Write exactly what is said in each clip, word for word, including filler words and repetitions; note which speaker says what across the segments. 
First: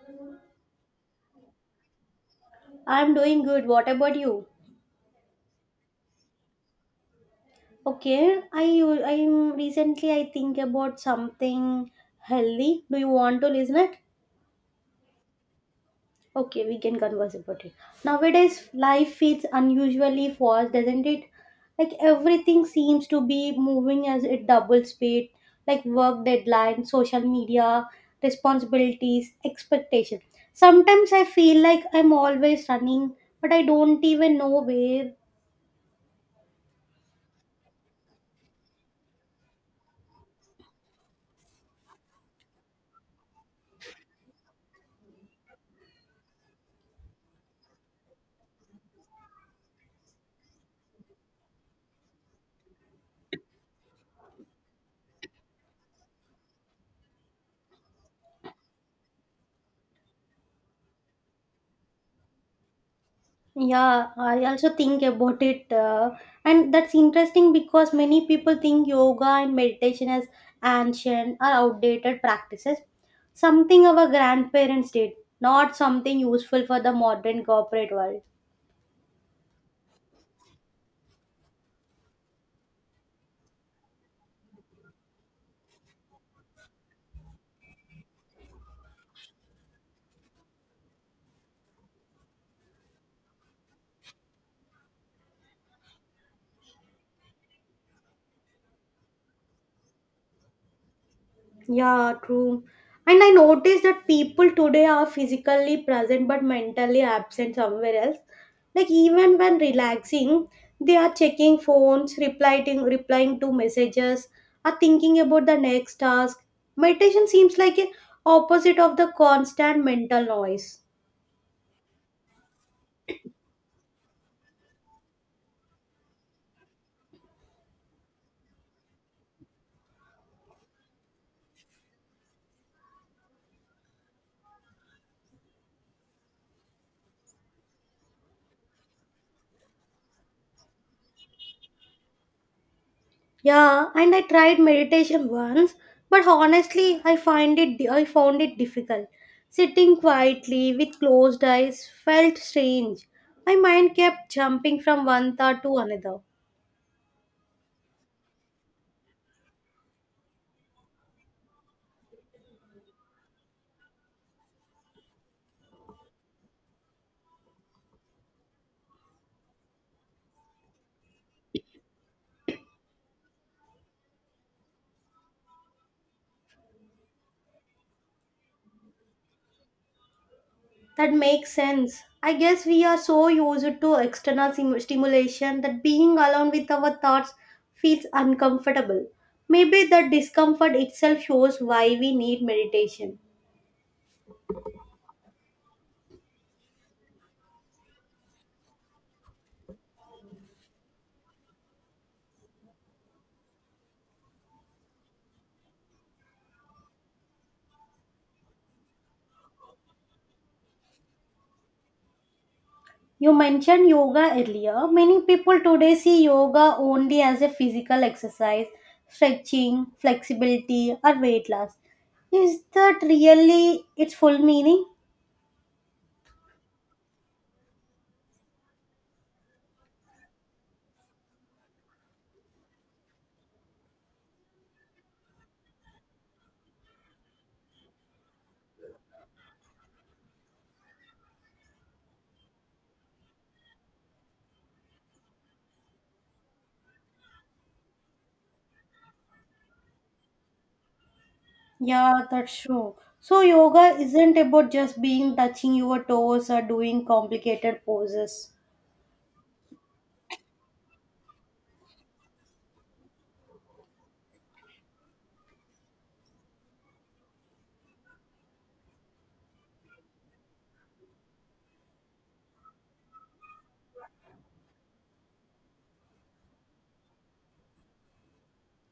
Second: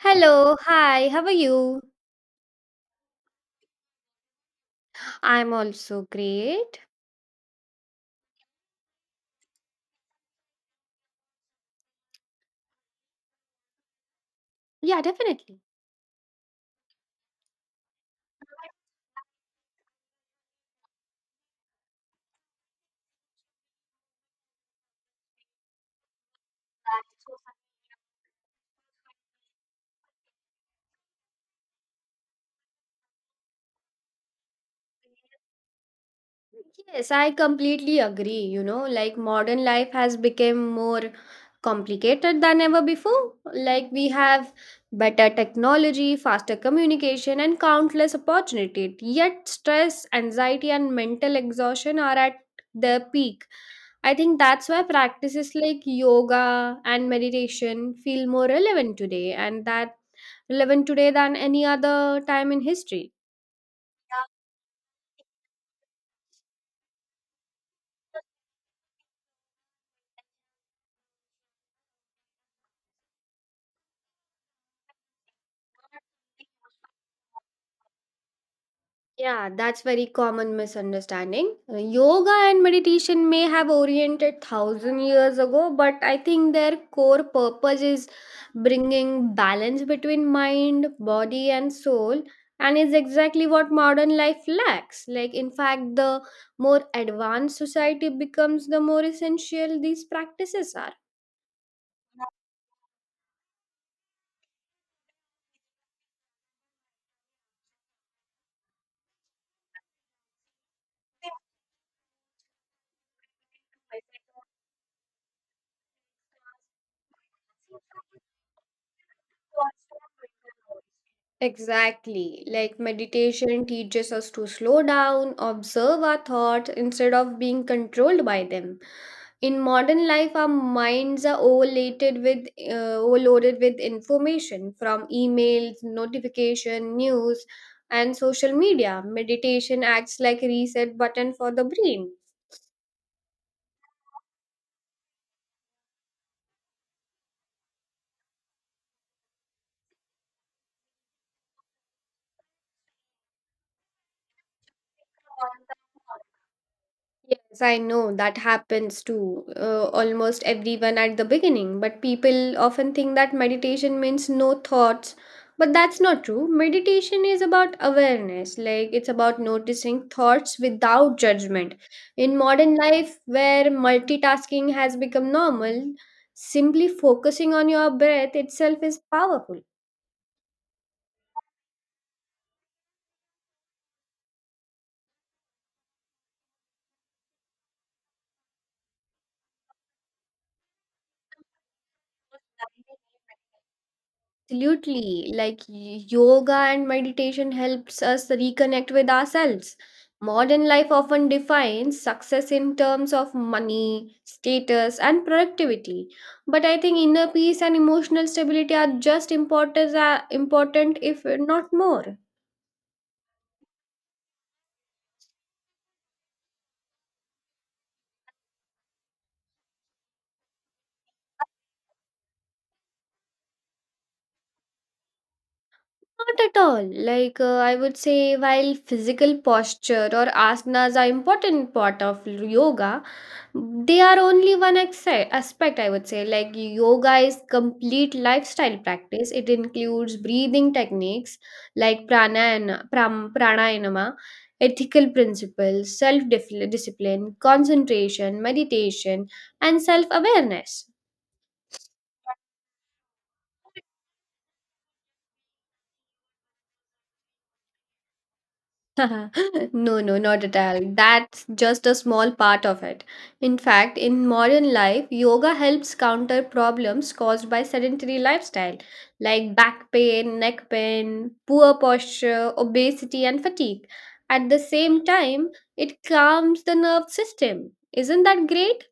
Speaker 1: Hello, hi, how are you?
Speaker 2: I'm doing good. What about you?
Speaker 1: I'm also great.
Speaker 2: Okay, I u- I'm recently I think about something healthy. Do you want to listen it?
Speaker 1: Yeah, definitely.
Speaker 2: Okay, we can converse about it. Nowadays, life feels unusually fast, doesn't it? Like everything seems to be moving as a double speed, like work deadlines, social media, responsibilities, expectation. Sometimes I feel like I'm always running, but I don't even know where.
Speaker 1: Yes, I completely agree. You know, like modern life has become more complicated than ever before. Like we have better technology, faster communication, and countless opportunities. Yet stress, anxiety, and mental exhaustion are at their peak. I think that's why practices like yoga and meditation feel more relevant today and that relevant today than any other time in history.
Speaker 2: Yeah, I also think about it, uh, and that's interesting because many people think yoga and meditation as ancient or outdated practices, something our grandparents did, not something useful for the modern corporate world.
Speaker 1: Yeah, that's very common misunderstanding. Uh, Yoga and meditation may have oriented thousand years ago, but I think their core purpose is bringing balance between mind, body, and soul, and is exactly what modern life lacks. Like, in fact, the more advanced society becomes, the more essential these practices are.
Speaker 2: Yeah, true. And I noticed that people today are physically present but mentally absent somewhere else. Like even when relaxing, they are checking phones, replying replying to messages, are thinking about the next task. Meditation seems like a opposite of the constant mental noise.
Speaker 1: Exactly. Like meditation teaches us to slow down, observe our thoughts instead of being controlled by them. In modern life, our minds are overlated with, uh, overloaded with information from emails, notification, news, and social media. Meditation acts like a reset button for the brain.
Speaker 2: Yeah, and I tried meditation once, but honestly, I find it I found it difficult. Sitting quietly with closed eyes felt strange. My mind kept jumping from one thought to another.
Speaker 1: Yes, I know that happens to uh, almost everyone at the beginning, but people often think that meditation means no thoughts. But that's not true. Meditation is about awareness, like it's about noticing thoughts without judgment. In modern life, where multitasking has become normal, simply focusing on your breath itself is powerful.
Speaker 2: That makes sense. I guess we are so used to external sim- stimulation that being alone with our thoughts feels uncomfortable. Maybe the discomfort itself shows why we need meditation.
Speaker 1: Absolutely. Like y- yoga and meditation helps us reconnect with ourselves. Modern life often defines success in terms of money, status, and productivity. But I think inner peace and emotional stability are just important, uh, important if not more.
Speaker 2: You mentioned yoga earlier. Many people today see yoga only as a physical exercise, stretching, flexibility, or weight loss. Is that really its full meaning?
Speaker 1: Not at all. Like uh, I would say, while physical posture or asanas are important part of yoga, they are only one exce- aspect, I would say. Like yoga is complete lifestyle practice. It includes breathing techniques like pranayana, pram, pranayama, ethical principles, self discipline, concentration, meditation, and self awareness.
Speaker 2: Yeah, that's true. So, yoga isn't about just being touching your toes or doing complicated poses.
Speaker 1: No, no, not at all. That's just a small part of it. In fact, in modern life, yoga helps counter problems caused by sedentary lifestyle like back pain, neck pain, poor posture, obesity, and fatigue. At the same time, it calms the nerve system. Isn't that great?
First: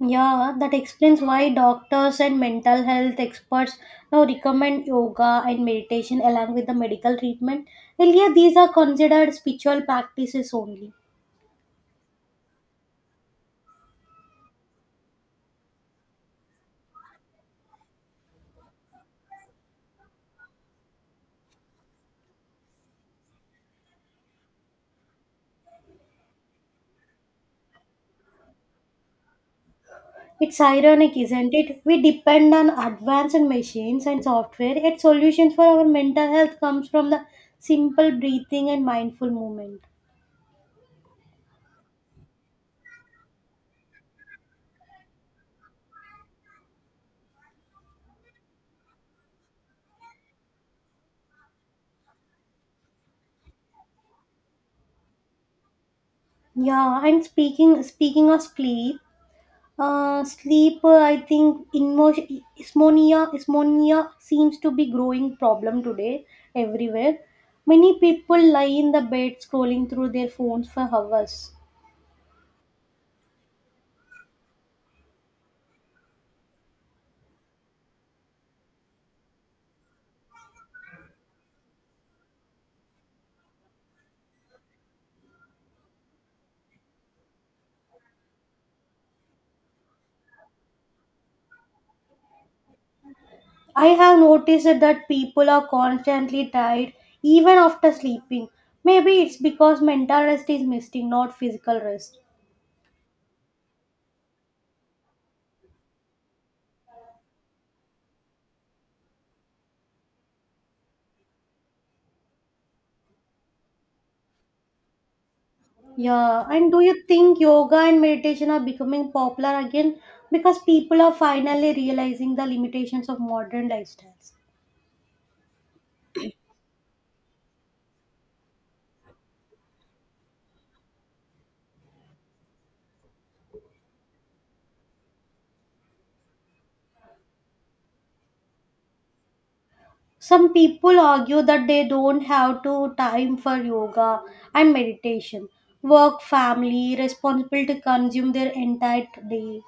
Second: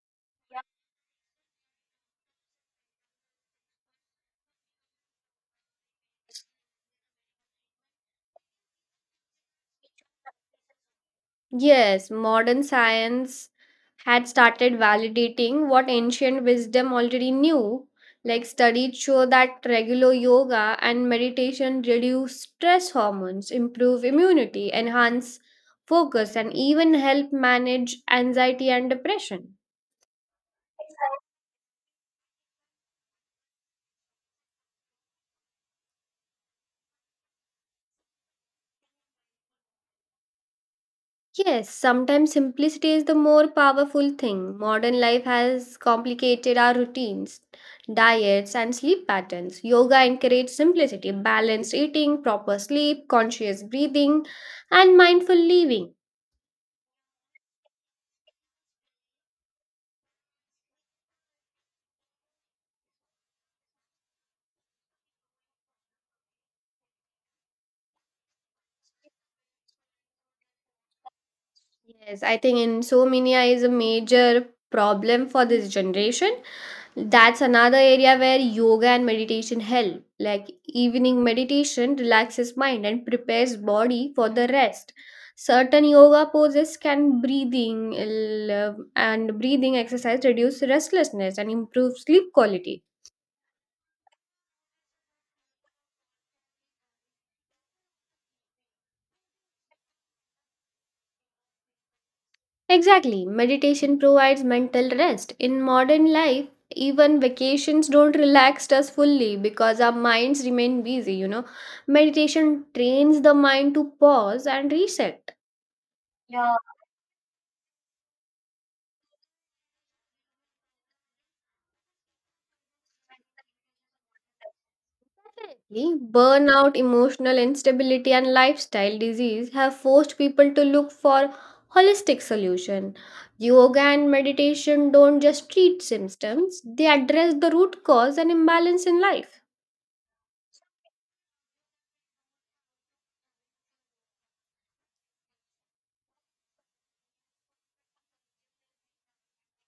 Speaker 2: Yeah, that explains why doctors and mental health experts now recommend yoga and meditation along with the medical treatment. Earlier, these are considered spiritual practices only.
Speaker 1: Yes, modern science had started validating what ancient wisdom already knew. Like studies show that regular yoga and meditation reduce stress hormones, improve immunity, enhance focus, and even help manage anxiety and depression.
Speaker 2: It's ironic, isn't it? We depend on advanced machines and software, yet solutions for our mental health comes from the simple breathing and mindful movement.
Speaker 1: Yes, sometimes simplicity is the more powerful thing. Modern life has complicated our routines, diets, and sleep patterns. Yoga encourages simplicity, balanced eating, proper sleep, conscious breathing, and mindful living.
Speaker 2: Yeah, and speaking speaking of sleep. Uh, sleep, uh, I think, inmo- ismonia, ismonia seems to be growing problem today everywhere. Many people lie in the bed scrolling through their phones for hours.
Speaker 1: Yes, I think insomnia is a major problem for this generation. That's another area where yoga and meditation help. Like evening meditation relaxes mind and prepares body for the rest. Certain yoga poses can breathing l- and breathing exercise reduce restlessness and improve sleep quality.
Speaker 2: I have noticed that people are constantly tired even after sleeping. Maybe it's because mental rest is missing, not physical rest.
Speaker 1: Exactly. Meditation provides mental rest. In modern life, even vacations don't relax us fully because our minds remain busy, you know. Meditation trains the mind to pause and reset.
Speaker 2: Yeah,
Speaker 1: Yeah.
Speaker 2: and do you think yoga and meditation are becoming popular again because people are finally realizing the limitations of modern lifestyles?
Speaker 1: Definitely. Burnout, emotional instability, and lifestyle disease have forced people to look for holistic solution. Yoga and meditation don't just treat symptoms; they address the root cause and imbalance in life.
Speaker 2: Some people argue that they don't have to time for yoga and meditation. Work, family, responsibility consume their entire day.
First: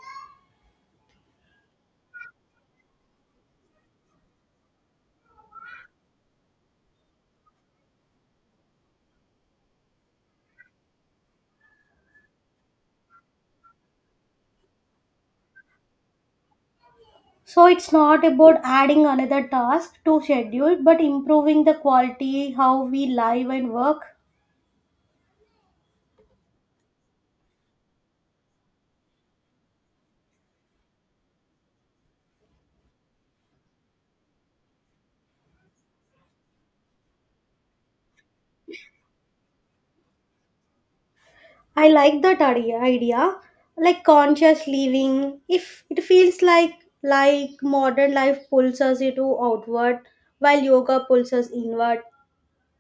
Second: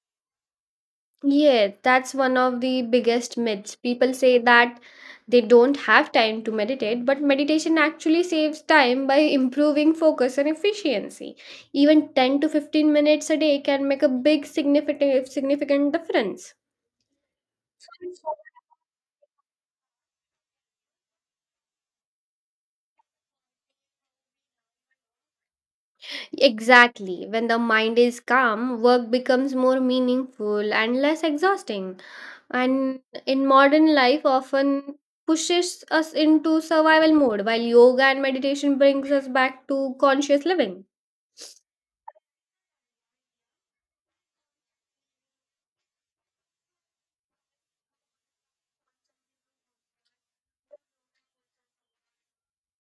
Speaker 1: Yeah, that's one of the biggest myths. People say that they don't have time to meditate, but meditation actually saves time by improving focus and efficiency. Even ten to fifteen minutes a day can make a big significant significant difference.
Speaker 2: So it's not about adding another task to schedule, but improving the quality how we live and work.
Speaker 1: Exactly. When the mind is calm, work becomes more meaningful and less exhausting. And in modern life often pushes us into survival mode while yoga and meditation brings us back to conscious living.
Speaker 2: I like that idea, idea, like conscious living. If it feels like like modern life pulls us into outward, while yoga pulls us inward.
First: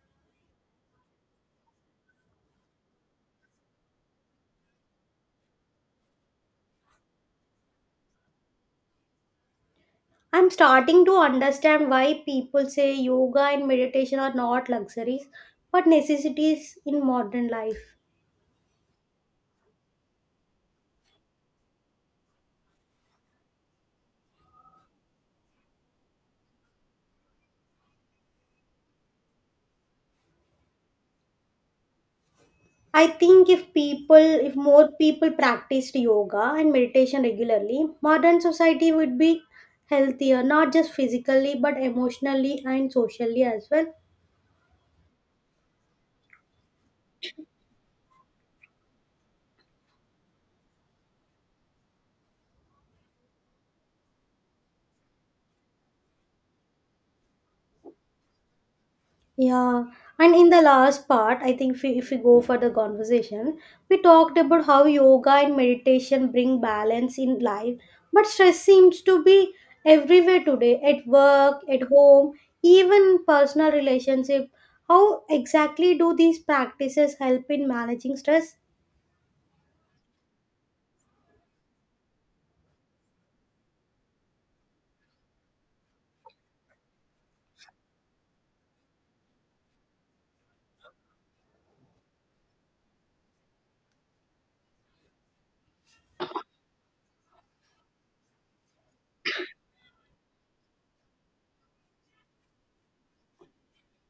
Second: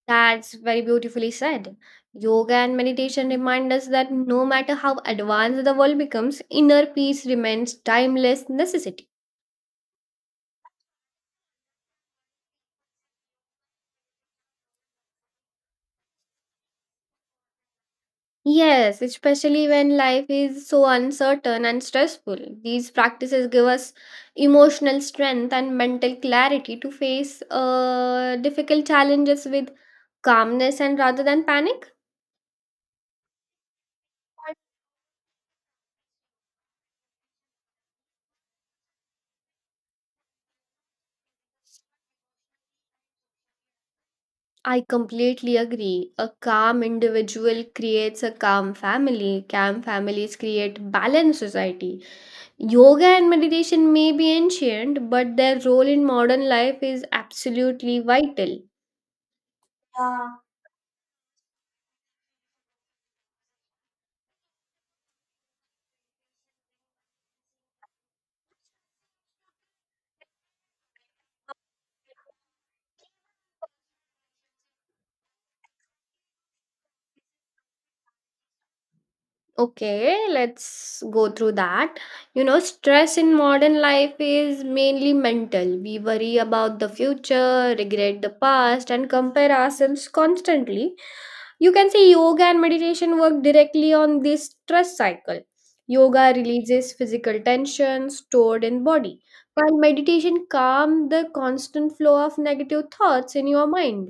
Speaker 1: That's very beautifully said. Yoga and meditation remind us that no matter how advanced the world becomes, inner peace remains timeless necessity.
Speaker 2: I'm starting to understand why people say yoga and meditation are not luxuries but necessities in modern life.
Speaker 1: Yes, especially when life is so uncertain and stressful, these practices give us emotional strength and mental clarity to face uh, difficult challenges with calmness and rather than panic.
Speaker 2: I think if people, if more people practiced yoga and meditation regularly, modern society would be healthier, not just physically but emotionally and socially as well.
Speaker 1: I completely agree. A calm individual creates a calm family, calm families create balanced society. Yoga and meditation may be ancient, but their role in modern life is absolutely vital.
Speaker 2: Yeah, and in the last part, I think if we, if we go for the conversation, we talked about how yoga and meditation bring balance in life, but stress seems to be everywhere today at work, at home, even personal relationship. How exactly do these practices help in managing stress?
Speaker 1: Okay, let's go through that. You know, stress in modern life is mainly mental. We worry about the future, regret the past, and compare ourselves constantly. You can say yoga and meditation work directly on this stress cycle. Yoga releases physical tension stored in body, while meditation calms the constant flow of negative thoughts in your mind.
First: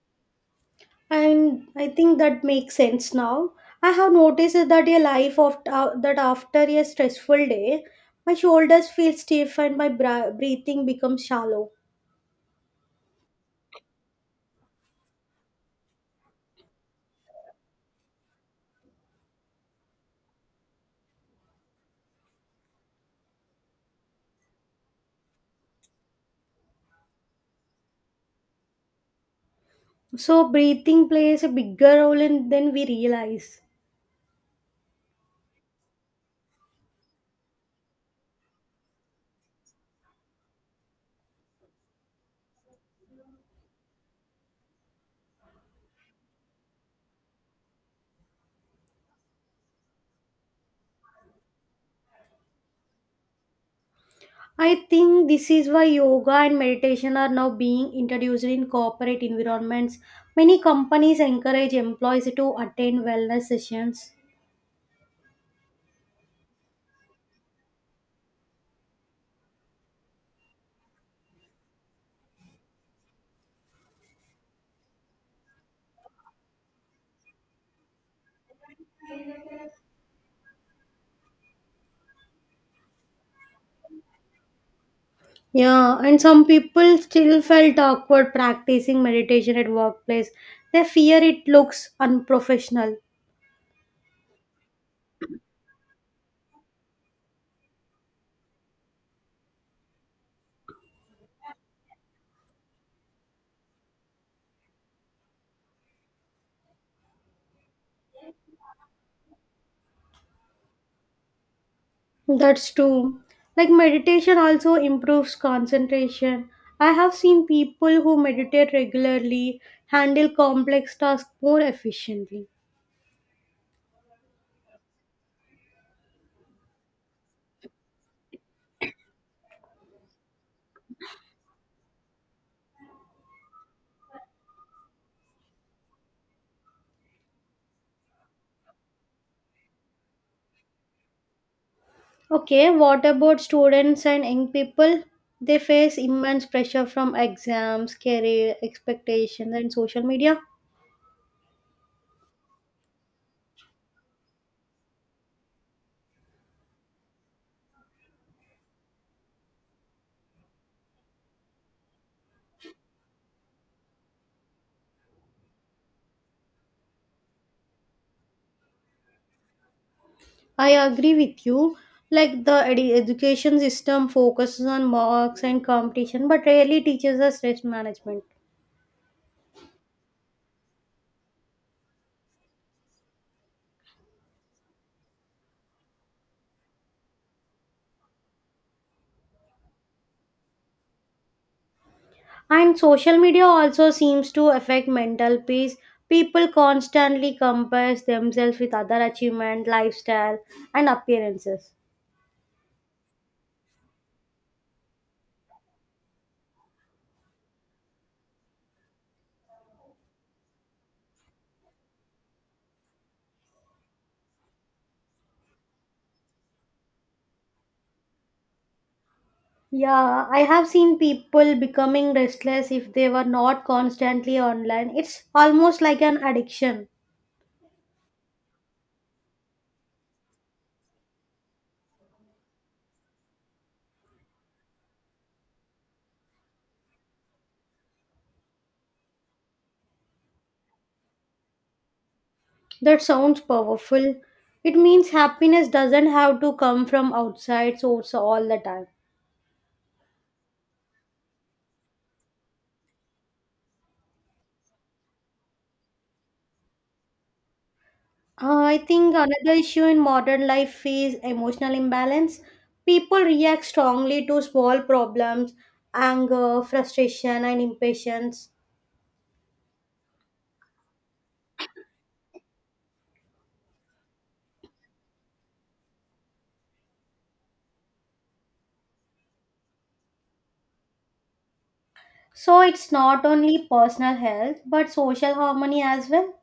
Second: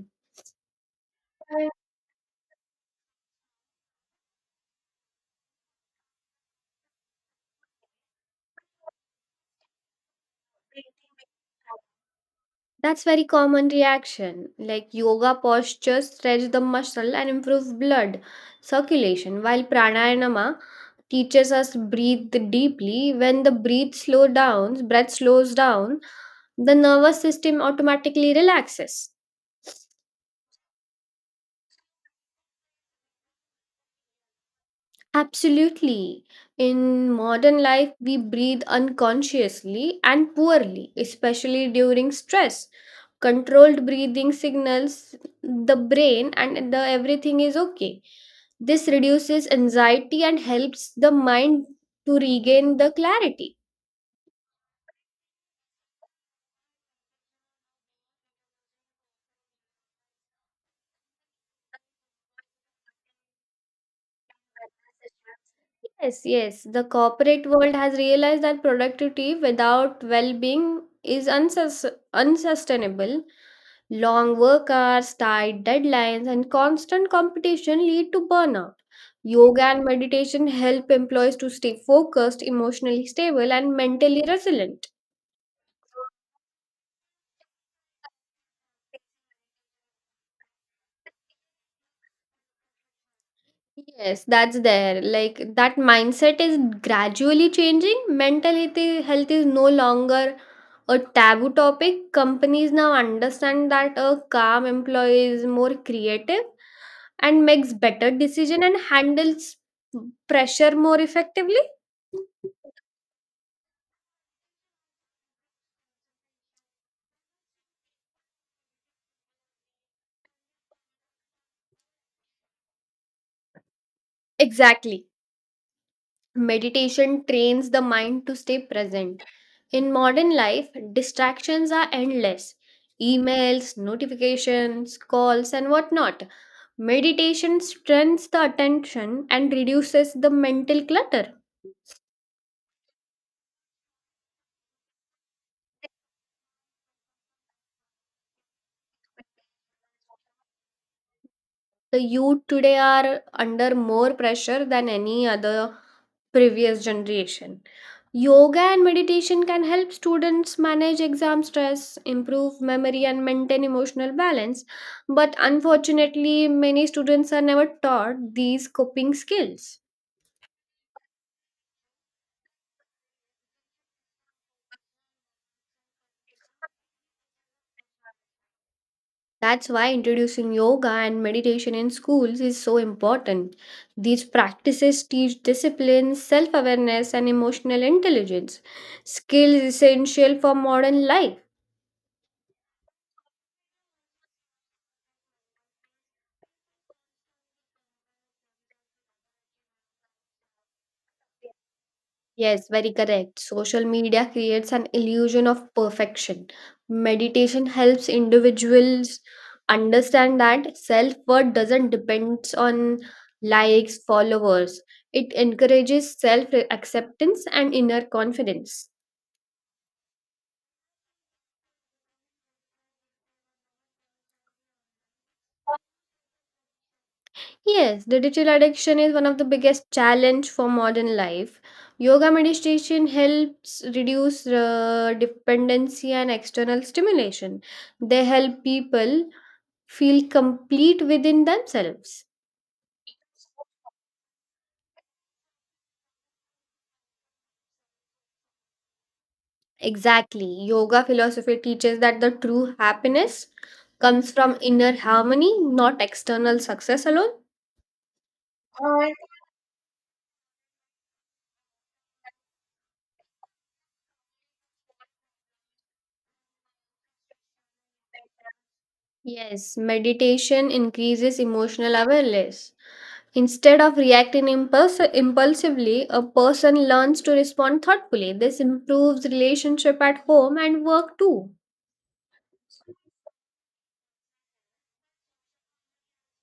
Speaker 2: And I think that makes sense now. I have noticed that a life of uh, that after a stressful day, my shoulders feel stiff and my bra- breathing becomes shallow.
Speaker 1: That's very common reaction. Like yoga postures stretch the muscle and improve blood circulation, while pranayama teaches us breathe deeply. When the breath slow down, Breath slows down, the nervous system automatically relaxes.
Speaker 2: So breathing plays a bigger role in than we realize.
Speaker 1: Absolutely. In modern life, we breathe unconsciously and poorly, especially during stress. Controlled breathing signals the brain and the everything is okay. This reduces anxiety and helps the mind to regain the clarity.
Speaker 2: I think this is why yoga and meditation are now being introduced in corporate environments. Many companies encourage employees to attend wellness sessions.
Speaker 1: Yes, yes. The corporate world has realized that productivity without well being is unsus- unsustainable. Long work hours, tight deadlines, and constant competition lead to burnout. Yoga and meditation help employees to stay focused, emotionally stable, and mentally resilient.
Speaker 2: Yeah, and some people still felt awkward practicing meditation at workplace. They fear it looks unprofessional.
Speaker 1: Yes, that's there. Like that mindset is gradually changing. Mental health health is no longer a taboo topic. Companies now understand that a calm employee is more creative and makes better decision and handles pressure more effectively.
Speaker 2: That's true. Like meditation also improves concentration. I have seen people who meditate regularly handle complex tasks more efficiently.
Speaker 1: Exactly. Meditation trains the mind to stay present. In modern life, distractions are endless emails, notifications, calls, and whatnot. Meditation strengthens the attention and reduces the mental clutter.
Speaker 2: Okay, what about students and young people? They face immense pressure from exams, career expectations, and social media.
Speaker 1: The youth today are under more pressure than any other previous generation. Yoga and meditation can help students manage exam stress, improve memory, and maintain emotional balance. But unfortunately, many students are never taught these coping skills.
Speaker 2: I agree with you. Like the edu- education system focuses on marks and competition, but rarely teaches us stress management.
Speaker 1: That's why introducing yoga and meditation in schools is so important. These practices teach discipline, self awareness, and emotional intelligence, skills essential for modern life.
Speaker 2: And social media also seems to affect mental peace. People constantly compare themselves with other achievement, lifestyle, and appearances.
Speaker 1: Yes, very correct. Social media creates an illusion of perfection. Meditation helps individuals understand that self worth doesn't depend on likes, followers, it encourages self acceptance and inner confidence.
Speaker 2: Yeah, I have seen people becoming restless if they were not constantly online. It's almost like an addiction.
Speaker 1: Yes, the digital addiction is one of the biggest challenge for modern life. Yoga meditation helps reduce uh, dependency and external stimulation. They help people feel complete within themselves.
Speaker 2: That sounds powerful. It means happiness doesn't have to come from outside source all the time.
Speaker 1: Exactly. Yoga philosophy teaches that the true happiness comes from inner harmony, not external success alone.
Speaker 2: Uh, I
Speaker 1: Alright.
Speaker 2: think another issue in modern life is emotional imbalance. People react strongly to small problems, anger, frustration, and impatience.
Speaker 1: Yes, meditation increases emotional awareness. Instead of reacting impuls- impulsively, a person learns to respond thoughtfully. This improves relationship at home and work too.
Speaker 2: So it's not only personal health but social harmony as well.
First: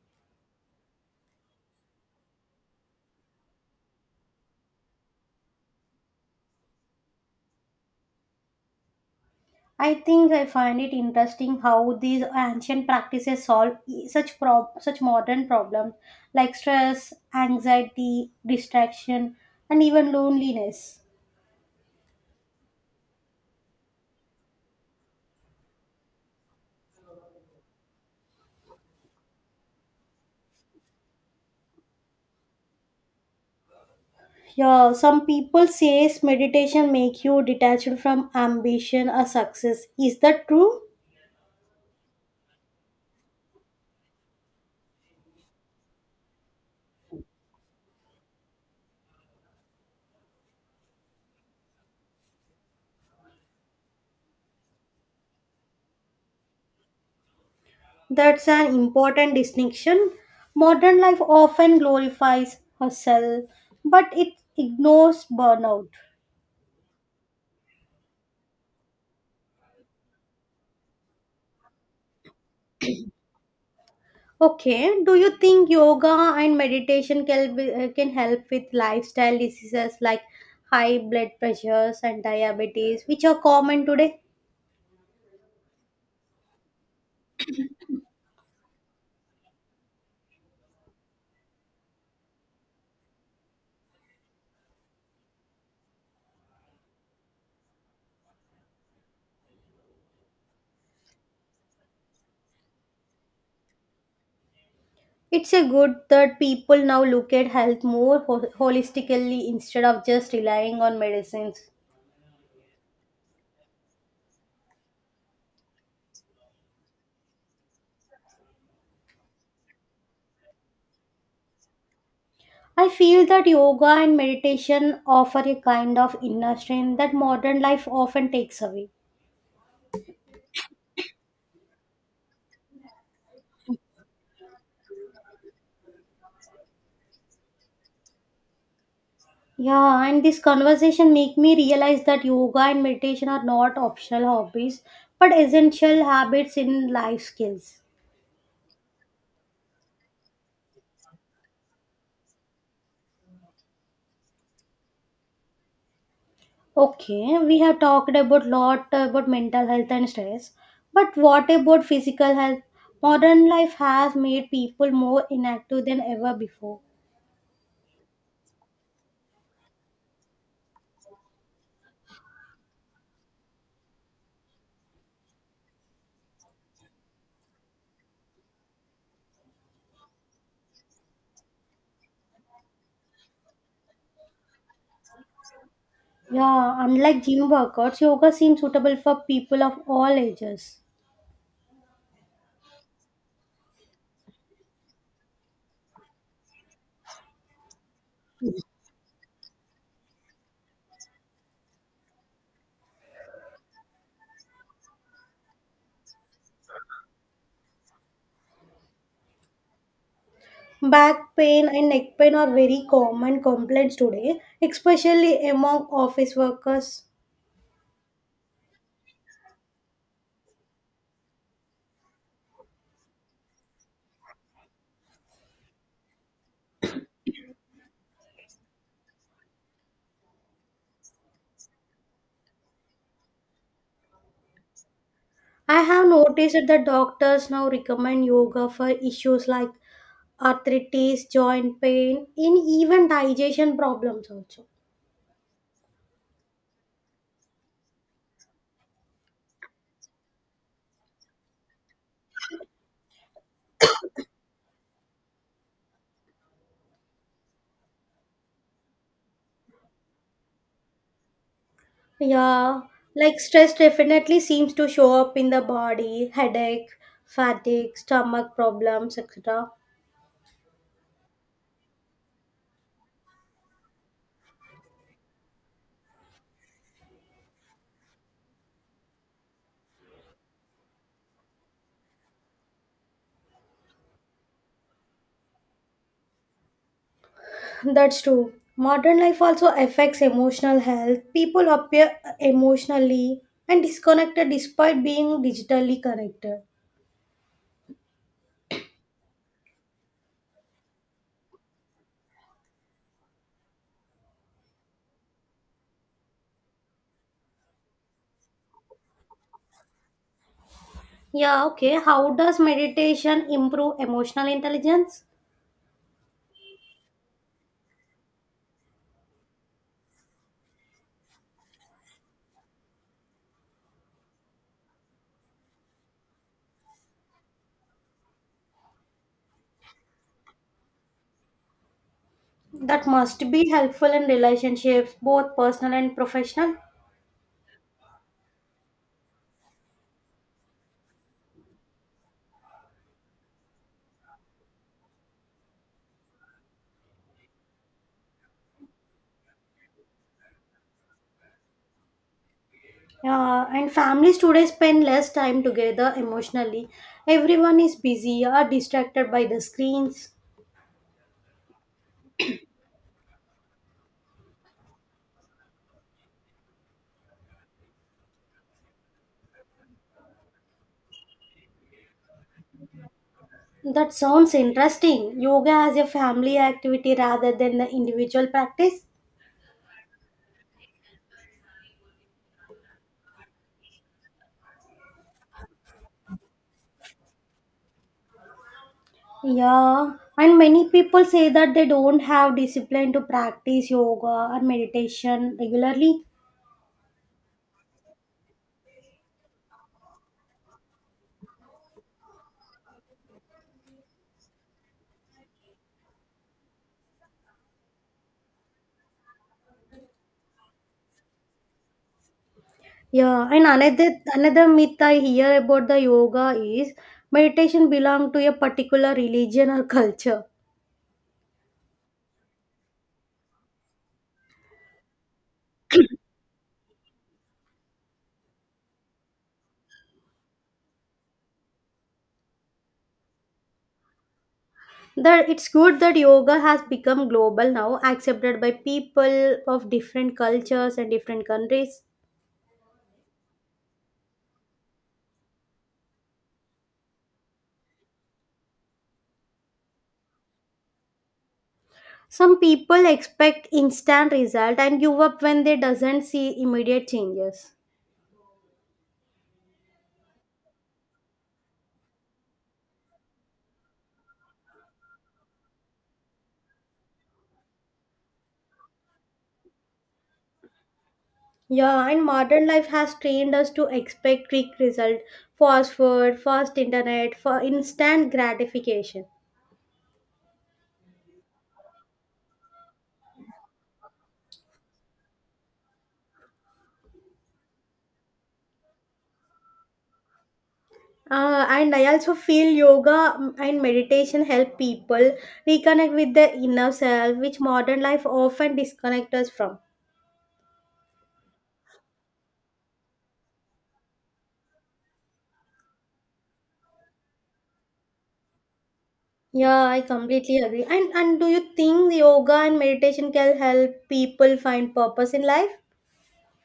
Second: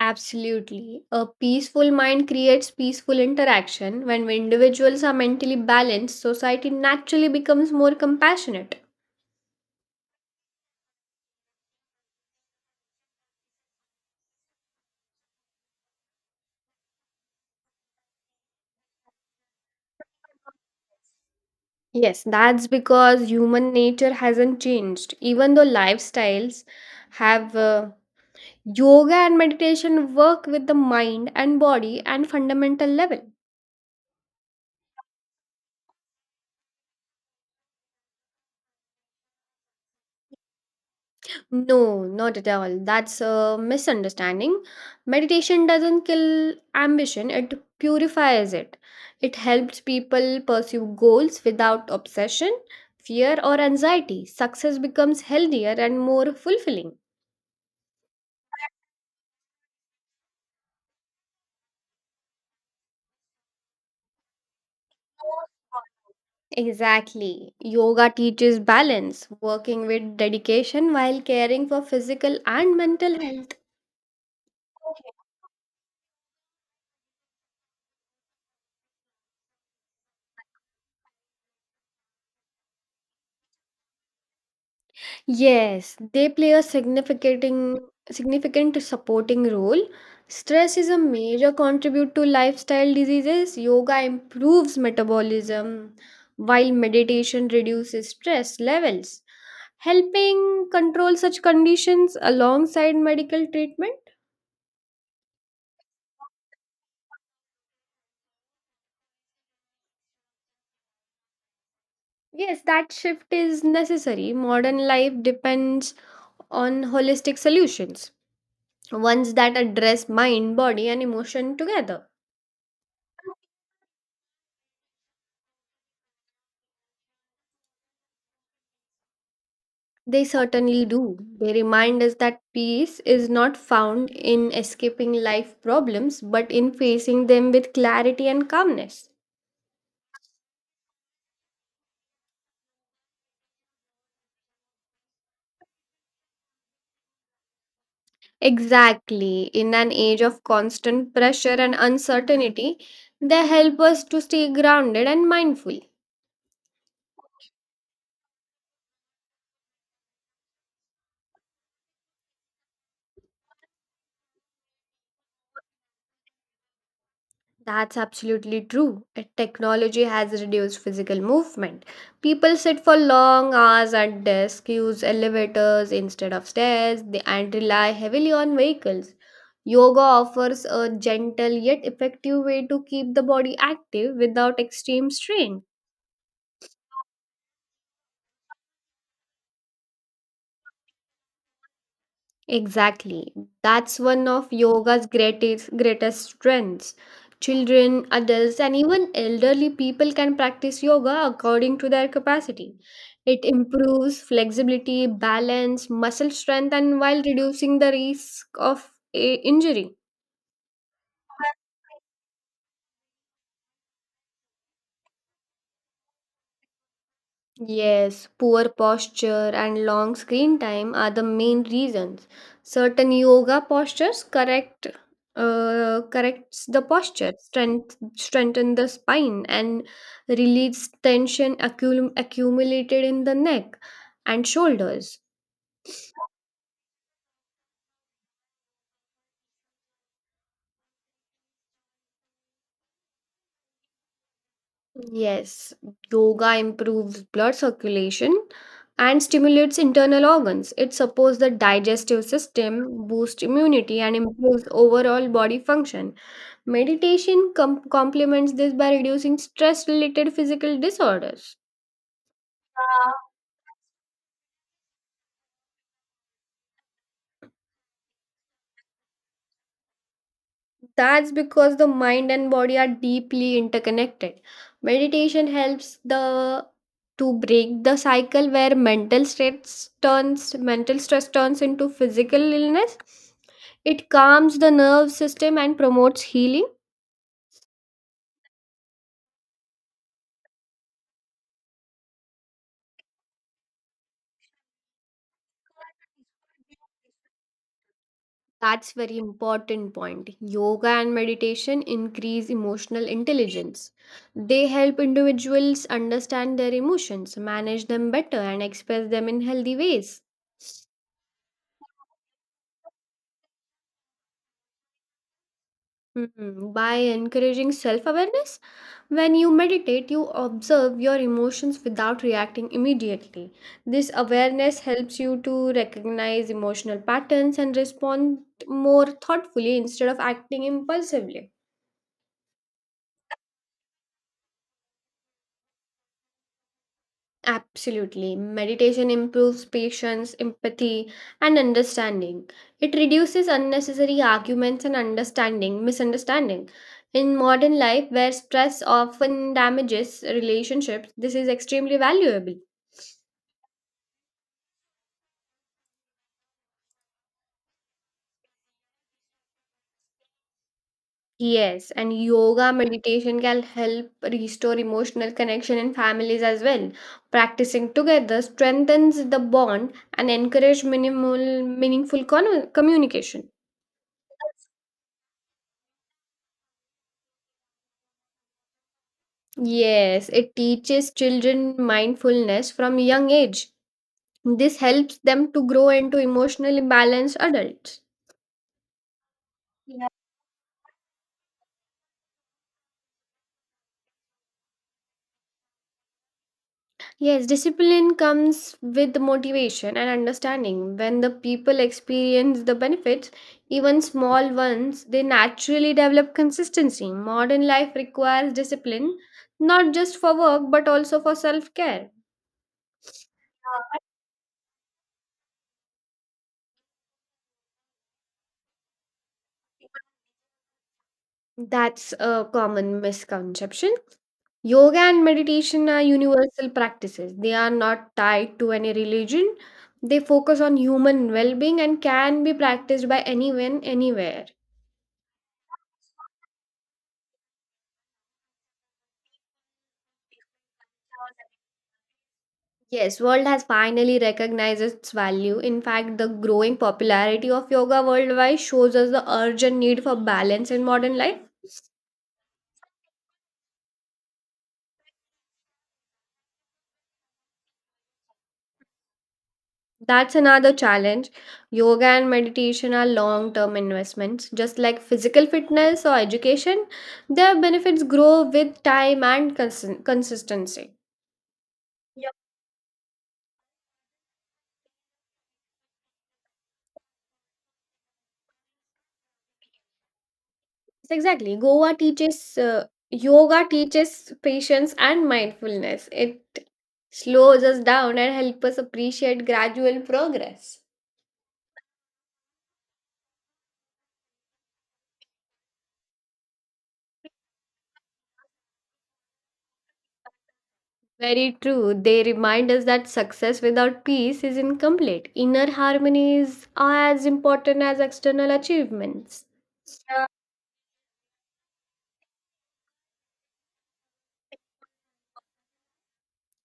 Speaker 1: Absolutely. A peaceful mind creates peaceful interaction. When individuals are mentally balanced, society naturally becomes more compassionate.
Speaker 2: I think I find it interesting how these ancient practices solve e- such prob- such modern problems like stress, anxiety, distraction, and even loneliness.
Speaker 1: Yes, that's because human nature hasn't changed. Even though lifestyles have uh, yoga and meditation work with the mind and body and fundamental level.
Speaker 2: Yeah, some people says meditation make you detached from ambition or success. Is that true?
Speaker 1: No, not at all. That's a misunderstanding. Meditation doesn't kill ambition, it purifies it. It helps people pursue goals without obsession, fear, or anxiety. Success becomes healthier and more fulfilling.
Speaker 2: That's an important distinction. Modern life often glorifies hustle, but it ignores burnout.
Speaker 1: Exactly. Yoga teaches balance, working with dedication while caring for physical and mental health.
Speaker 2: Okay, do you think yoga and meditation can be, uh, can help with lifestyle diseases like high blood pressures and diabetes, which are common today?
Speaker 1: Yes, they play a significant significant supporting role. Stress is a major contribute to lifestyle diseases. Yoga improves metabolism while meditation reduces stress levels, helping control such conditions alongside medical treatment.
Speaker 2: It's a good that people now look at health more ho- holistically instead of just relying on medicines.
Speaker 1: Yes, that shift is necessary. Modern life depends on holistic solutions, ones that address mind, body and emotion together.
Speaker 2: I feel that yoga and meditation offer a kind of inner strength that modern life often takes away.
Speaker 1: They certainly do. They remind us that peace is not found in escaping life problems, but in facing them with clarity and calmness.
Speaker 2: Yeah, and this conversation make me realize that yoga and meditation are not optional hobbies, but essential habits in life skills.
Speaker 1: Exactly. In an age of constant pressure and uncertainty, they help us to stay grounded and mindful.
Speaker 2: Okay, we have talked about lot about mental health and stress, but what about physical health? Modern life has made people more inactive than ever before.
Speaker 1: That's absolutely true. Uh, Technology has reduced physical movement. People sit for long hours at desks, use elevators instead of stairs, they- and rely heavily on vehicles. Yoga offers a gentle yet effective way to keep the body active without extreme strain.
Speaker 2: Yeah, unlike gym workouts, yoga seems suitable for people of all ages.
Speaker 1: Exactly. That's one of yoga's greatest greatest strengths. Children, adults, and even elderly people can practice yoga according to their capacity. It improves flexibility, balance, muscle strength, and while reducing the risk of eh, injury.
Speaker 2: Back pain and neck pain are very common complaints today, especially among office workers.
Speaker 1: Yes, poor posture and long screen time are the main reasons. Certain yoga postures correct uh, corrects the posture, strength, strengthen the spine and release tension accum- accumulated in the neck and shoulders.
Speaker 2: I have noticed that doctors now recommend yoga for issues like arthritis, joint pain, and even digestion problems also.
Speaker 1: Yes, yoga improves blood circulation and stimulates internal organs. It supports the digestive system, boosts immunity and improves overall body function. Meditation com- complements this by reducing stress related physical disorders.
Speaker 2: Yeah, like stress definitely seems to show up in the body, headache, fatigue, stomach problems, et cetera.
Speaker 1: That's because the mind and body are deeply interconnected. Meditation helps the to break the cycle where mental stress turns mental stress turns into physical illness. It calms the nerve system and promotes healing.
Speaker 2: That's true. Modern life also affects emotional health. People appear emotionally and disconnected despite being digitally connected.
Speaker 1: That's very important point. Yoga and meditation increase emotional intelligence. They help individuals understand their emotions, manage them better and express them in healthy ways.
Speaker 2: Yeah, okay. How does meditation improve emotional intelligence?
Speaker 1: Hmm, By encouraging self awareness, when you meditate, you observe your emotions without reacting immediately. This awareness helps you to recognize emotional patterns and respond more thoughtfully instead of acting impulsively.
Speaker 2: That must be helpful in relationships, both personal and professional.
Speaker 1: Absolutely. Meditation improves patience, empathy, and understanding. It reduces unnecessary arguments and understanding, misunderstanding. In modern life, where stress often damages relationships, this is extremely valuable.
Speaker 2: Yeah, and families today spend less time together emotionally. Everyone is busy or distracted by the screens.
Speaker 1: Yes, and yoga meditation can help restore emotional connection in families as well. Practicing together strengthens the bond and encourage minimal meaningful con- communication.
Speaker 2: That sounds interesting. Yoga as a family activity rather than the individual practice.
Speaker 1: Yes, it teaches children mindfulness from a young age. This helps them to grow into emotionally balanced adults. Yeah.
Speaker 2: Yeah, and many people say that they don't have discipline to practice yoga or meditation regularly.
Speaker 1: Yes, discipline comes with motivation and understanding. When the people experience the benefits, even small ones, they naturally develop consistency. Modern life requires discipline, not just for work but also for self care.
Speaker 2: Yeah, and another another myth I hear about the yoga is meditation belong to a particular religion or
Speaker 1: Yeah.
Speaker 2: culture.
Speaker 1: That's a common misconception. Yoga and meditation are universal practices. They are not tied to any religion. They focus on human well being and can be practiced by anyone, anywhere.
Speaker 2: That it's good that yoga has become global now, accepted by people of different cultures and different countries.
Speaker 1: Yes, world has finally recognized its value. In fact, the growing popularity of yoga worldwide shows us the urgent need for balance in modern life.
Speaker 2: Some people expect instant result and give up when they doesn't see immediate changes.
Speaker 1: That's another challenge. Yoga and meditation are long term investments. Just like physical fitness or education, their benefits grow with time and consi- consistency.
Speaker 2: Yeah, and
Speaker 1: Yes,
Speaker 2: modern life has trained us to expect quick result, fast food, fast internet, for instant gratification.
Speaker 1: exactly. Goa teaches, uh, yoga teaches patience and mindfulness. It slows us down and helps us appreciate gradual progress.
Speaker 2: Uh, and I also feel yoga mm, and meditation help people reconnect with their inner self, which modern life often disconnects us from.
Speaker 1: Very true. They remind us that success without peace is incomplete. Inner harmonies are as important as external achievements.
Speaker 2: Yeah, I completely agree. And and do you think yoga and meditation can help people find purpose in life?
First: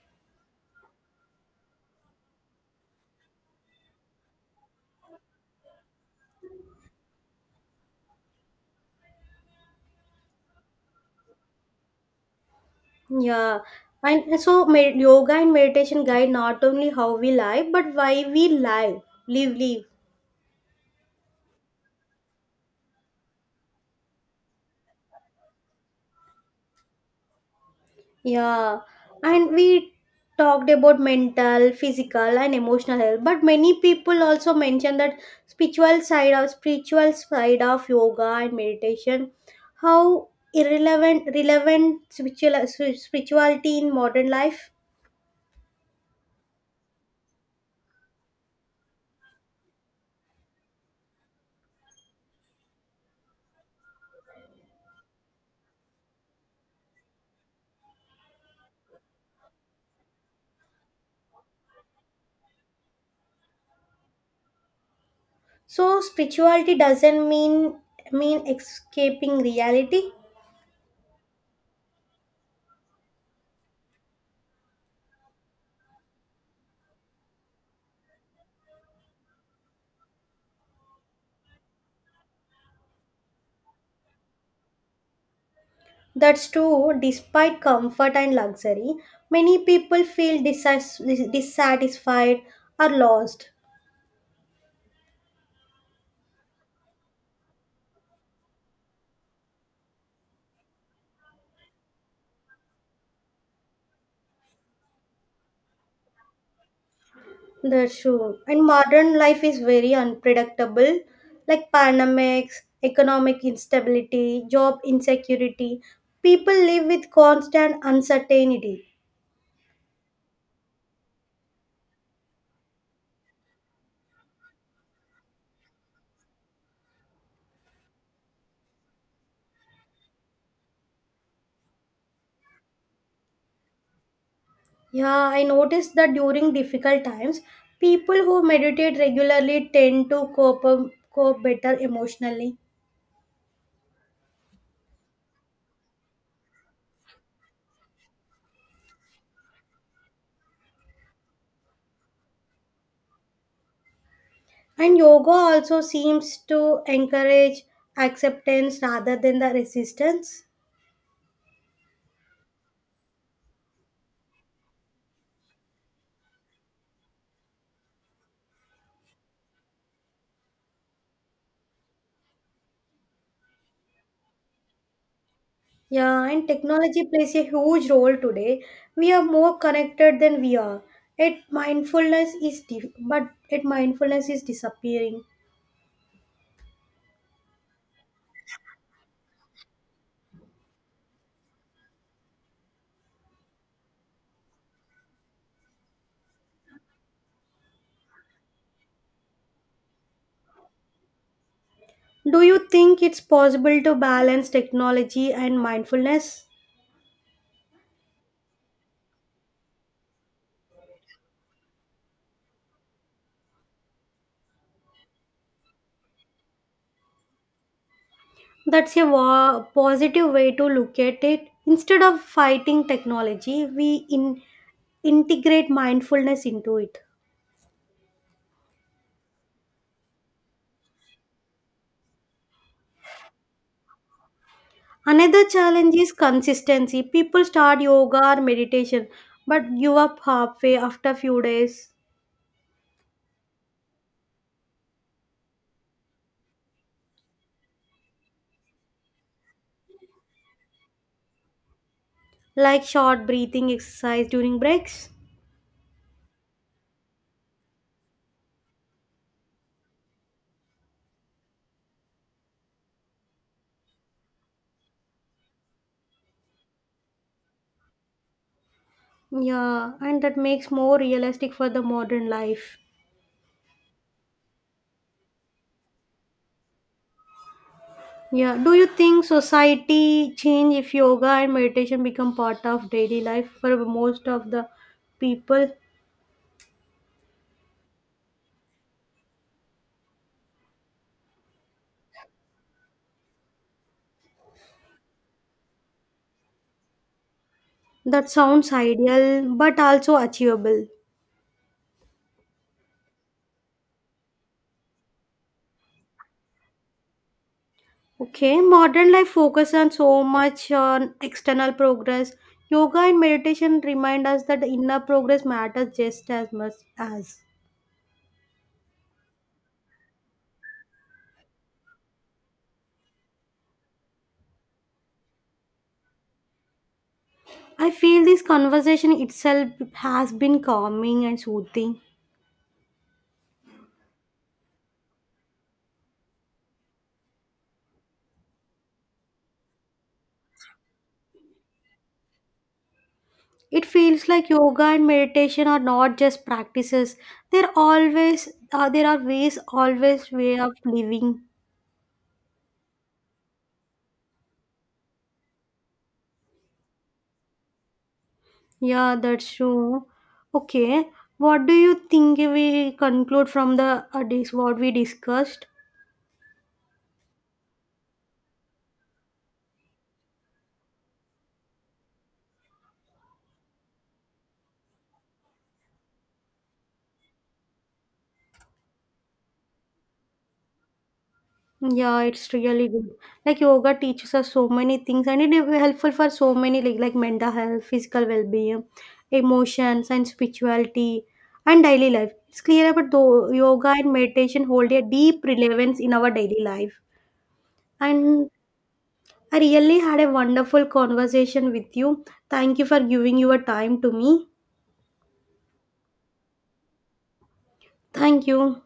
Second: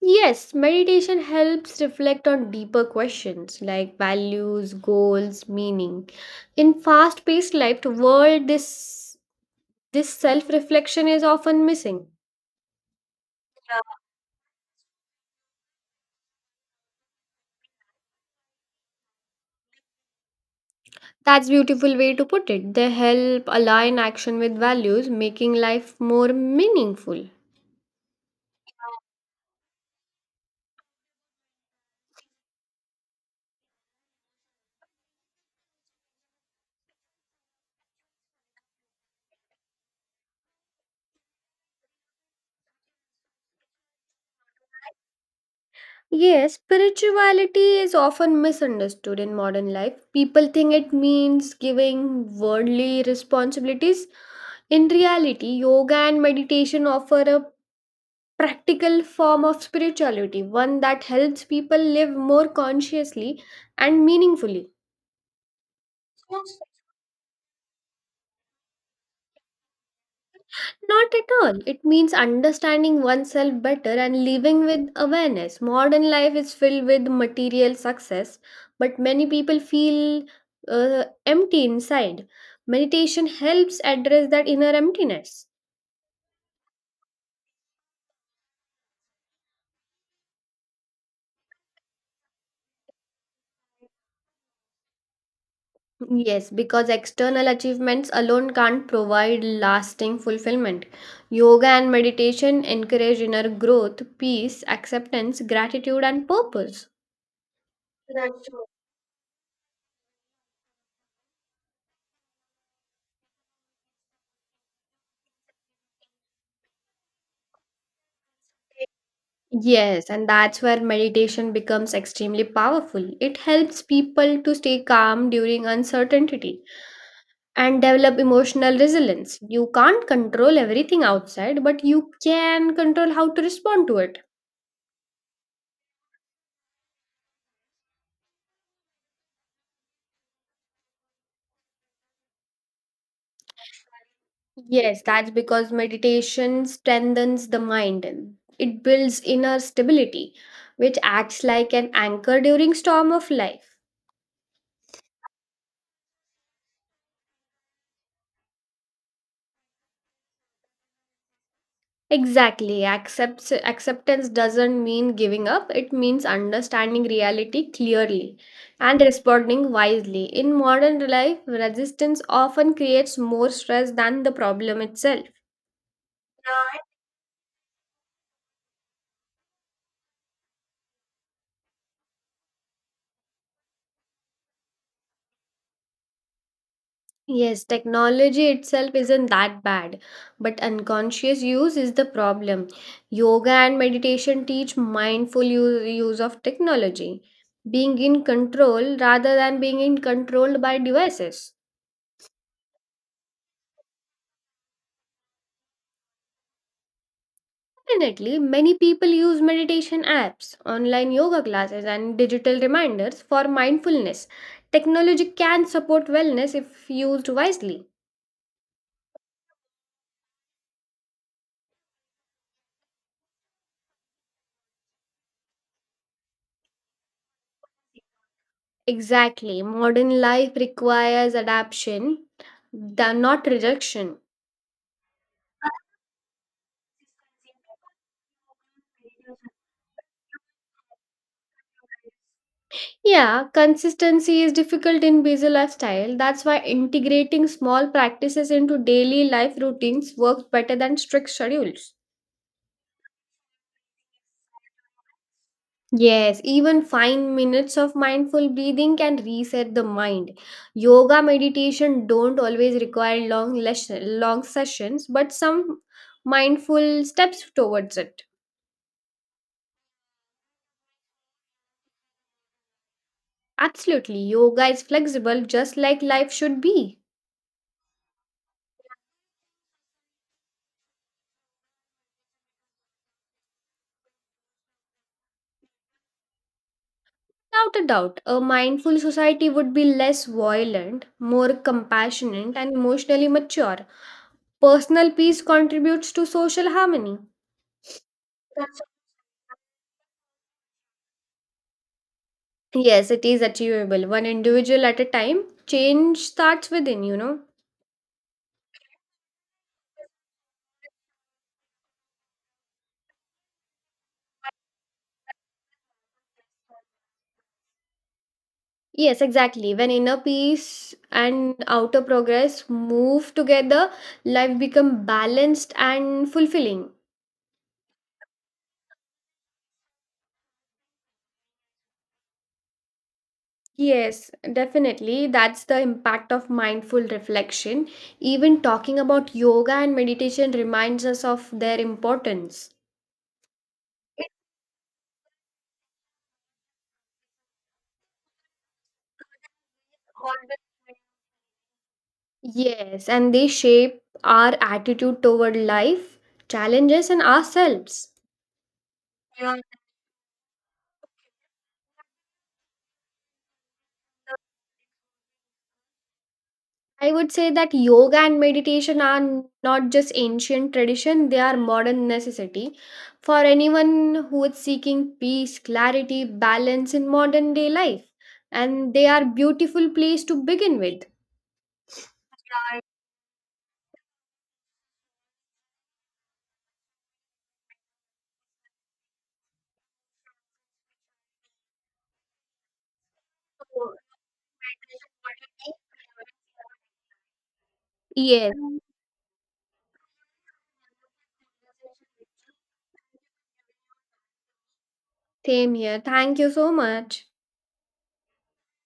Speaker 1: Yes, meditation helps reflect on deeper questions like values, goals, meaning. In fast-paced life world, this this self-reflection is often missing.
Speaker 2: Yeah, and so med- yoga and meditation guide not only how we live but why we live, live, live.
Speaker 1: That's beautiful way to put it. They help align action with values, making life more meaningful.
Speaker 2: Yeah, and we talked about mental, physical, and emotional health. But many people also mention that spiritual side of spiritual side of yoga and meditation, how irrelevant relevant spiritual, spirituality in modern life.
Speaker 1: Yes, spirituality is often misunderstood in modern life. People think it means giving worldly responsibilities. In reality, yoga and meditation offer a practical form of spirituality, one that helps people live more consciously and meaningfully.
Speaker 2: So spirituality doesn't mean mean escaping reality.
Speaker 1: Not at all. It means understanding oneself better and living with awareness. Modern life is filled with material success, but many people feel uh, empty inside. Meditation helps address that inner emptiness.
Speaker 2: That's true. Despite comfort and luxury, many people feel disas- dis- dissatisfied or lost.
Speaker 1: Yes, because external achievements alone can't provide lasting fulfillment. Yoga and meditation encourage inner growth, peace, acceptance, gratitude, and purpose.
Speaker 2: That's true.
Speaker 1: That's true.
Speaker 2: And modern life is very unpredictable, like pandemics, economic instability, job insecurity. People live with constant uncertainty.
Speaker 1: Yes, and that's where meditation becomes extremely powerful. It helps people to stay calm during uncertainty and develop emotional resilience. You can't control everything outside, but you can control how to respond to it.
Speaker 2: Yeah, I noticed that during difficult times, people who meditate regularly tend to cope, cope better emotionally.
Speaker 1: Yes, that's because meditation strengthens the mind. It builds inner stability, which acts like an anchor during storm of life.
Speaker 2: And yoga also seems to encourage acceptance rather than the resistance.
Speaker 1: Exactly. Accepts Acceptance doesn't mean giving up. It means understanding reality clearly and responding wisely. In modern life, resistance often creates more stress than the problem itself.
Speaker 2: Yeah, and technology plays a huge role today. We are more connected than we are. It mindfulness is di- but it mindfulness is disappearing.
Speaker 1: Yes, technology itself isn't that bad, but unconscious use is the problem. Yoga and meditation teach mindful u- use of technology, being in control rather than being in controlled by devices.
Speaker 2: Do you think it's possible to balance technology and mindfulness?
Speaker 1: Definitely, many people use meditation apps, online yoga classes, and digital reminders for mindfulness. Technology can support wellness if used wisely.
Speaker 2: That's a wa- positive way to look at it. Instead of fighting technology, we in- integrate mindfulness into it.
Speaker 1: Exactly, modern life requires adaptation, the, not rejection.
Speaker 2: Another challenge is consistency. People start yoga or meditation but give up halfway after few days,
Speaker 1: Yeah, consistency is difficult in busy lifestyle. That's why integrating small practices into daily life routines works better than strict schedules.
Speaker 2: like short breathing exercise during breaks.
Speaker 1: Yes, even five minutes of mindful breathing can reset the mind. Yoga meditation don't always require long lesson, long sessions, but some mindful steps towards it.
Speaker 2: Yeah, and that makes more realistic for the modern life.
Speaker 1: Absolutely, yoga is flexible just like life should be.
Speaker 2: Yeah, do you think society change if yoga and meditation become part of daily life for most of the people?
Speaker 1: Without a doubt, a mindful society would be less violent, more compassionate, and emotionally mature. Personal peace contributes to social harmony.
Speaker 2: That sounds
Speaker 1: That's
Speaker 2: ideal but also achievable.
Speaker 1: Yes, it is achievable. One individual at a time. Change starts within, you know.
Speaker 2: Okay, modern life focuses on so much on external progress. Yoga and meditation remind us that inner progress matters just as much as.
Speaker 1: Yes, exactly. When inner peace and outer progress move together, life become balanced and fulfilling.
Speaker 2: I feel this conversation itself has been calming and soothing.
Speaker 1: Yes, definitely. That's the impact of mindful reflection. Even talking about yoga and meditation reminds us of their importance.
Speaker 2: It feels
Speaker 1: It
Speaker 2: like yoga and meditation are not just practices. They're always uh, there are ways, always
Speaker 1: always-
Speaker 2: way of living.
Speaker 1: Yes, and they shape our attitude toward life, challenges, and ourselves.
Speaker 2: Yeah, that's true. Okay, what do you think we conclude from the uh, dis- what we discussed?
Speaker 1: I would say that yoga and meditation are n- not just ancient tradition, they are modern necessity. For anyone who is seeking peace, clarity, balance in modern day life. And they are beautiful place to begin with.
Speaker 2: Yeah, it's really good. Like yoga teaches us so many things and it is helpful for so many like like mental health, physical well-being, emotions and spirituality and daily life. It's clear about though yoga and meditation hold a deep relevance in our daily life.
Speaker 1: Yeah,
Speaker 2: And
Speaker 1: so- Yes.
Speaker 2: I really had a wonderful conversation with you. Thank you for giving your time to me.
Speaker 1: Same here. Thank you so much.
Speaker 2: Thank you.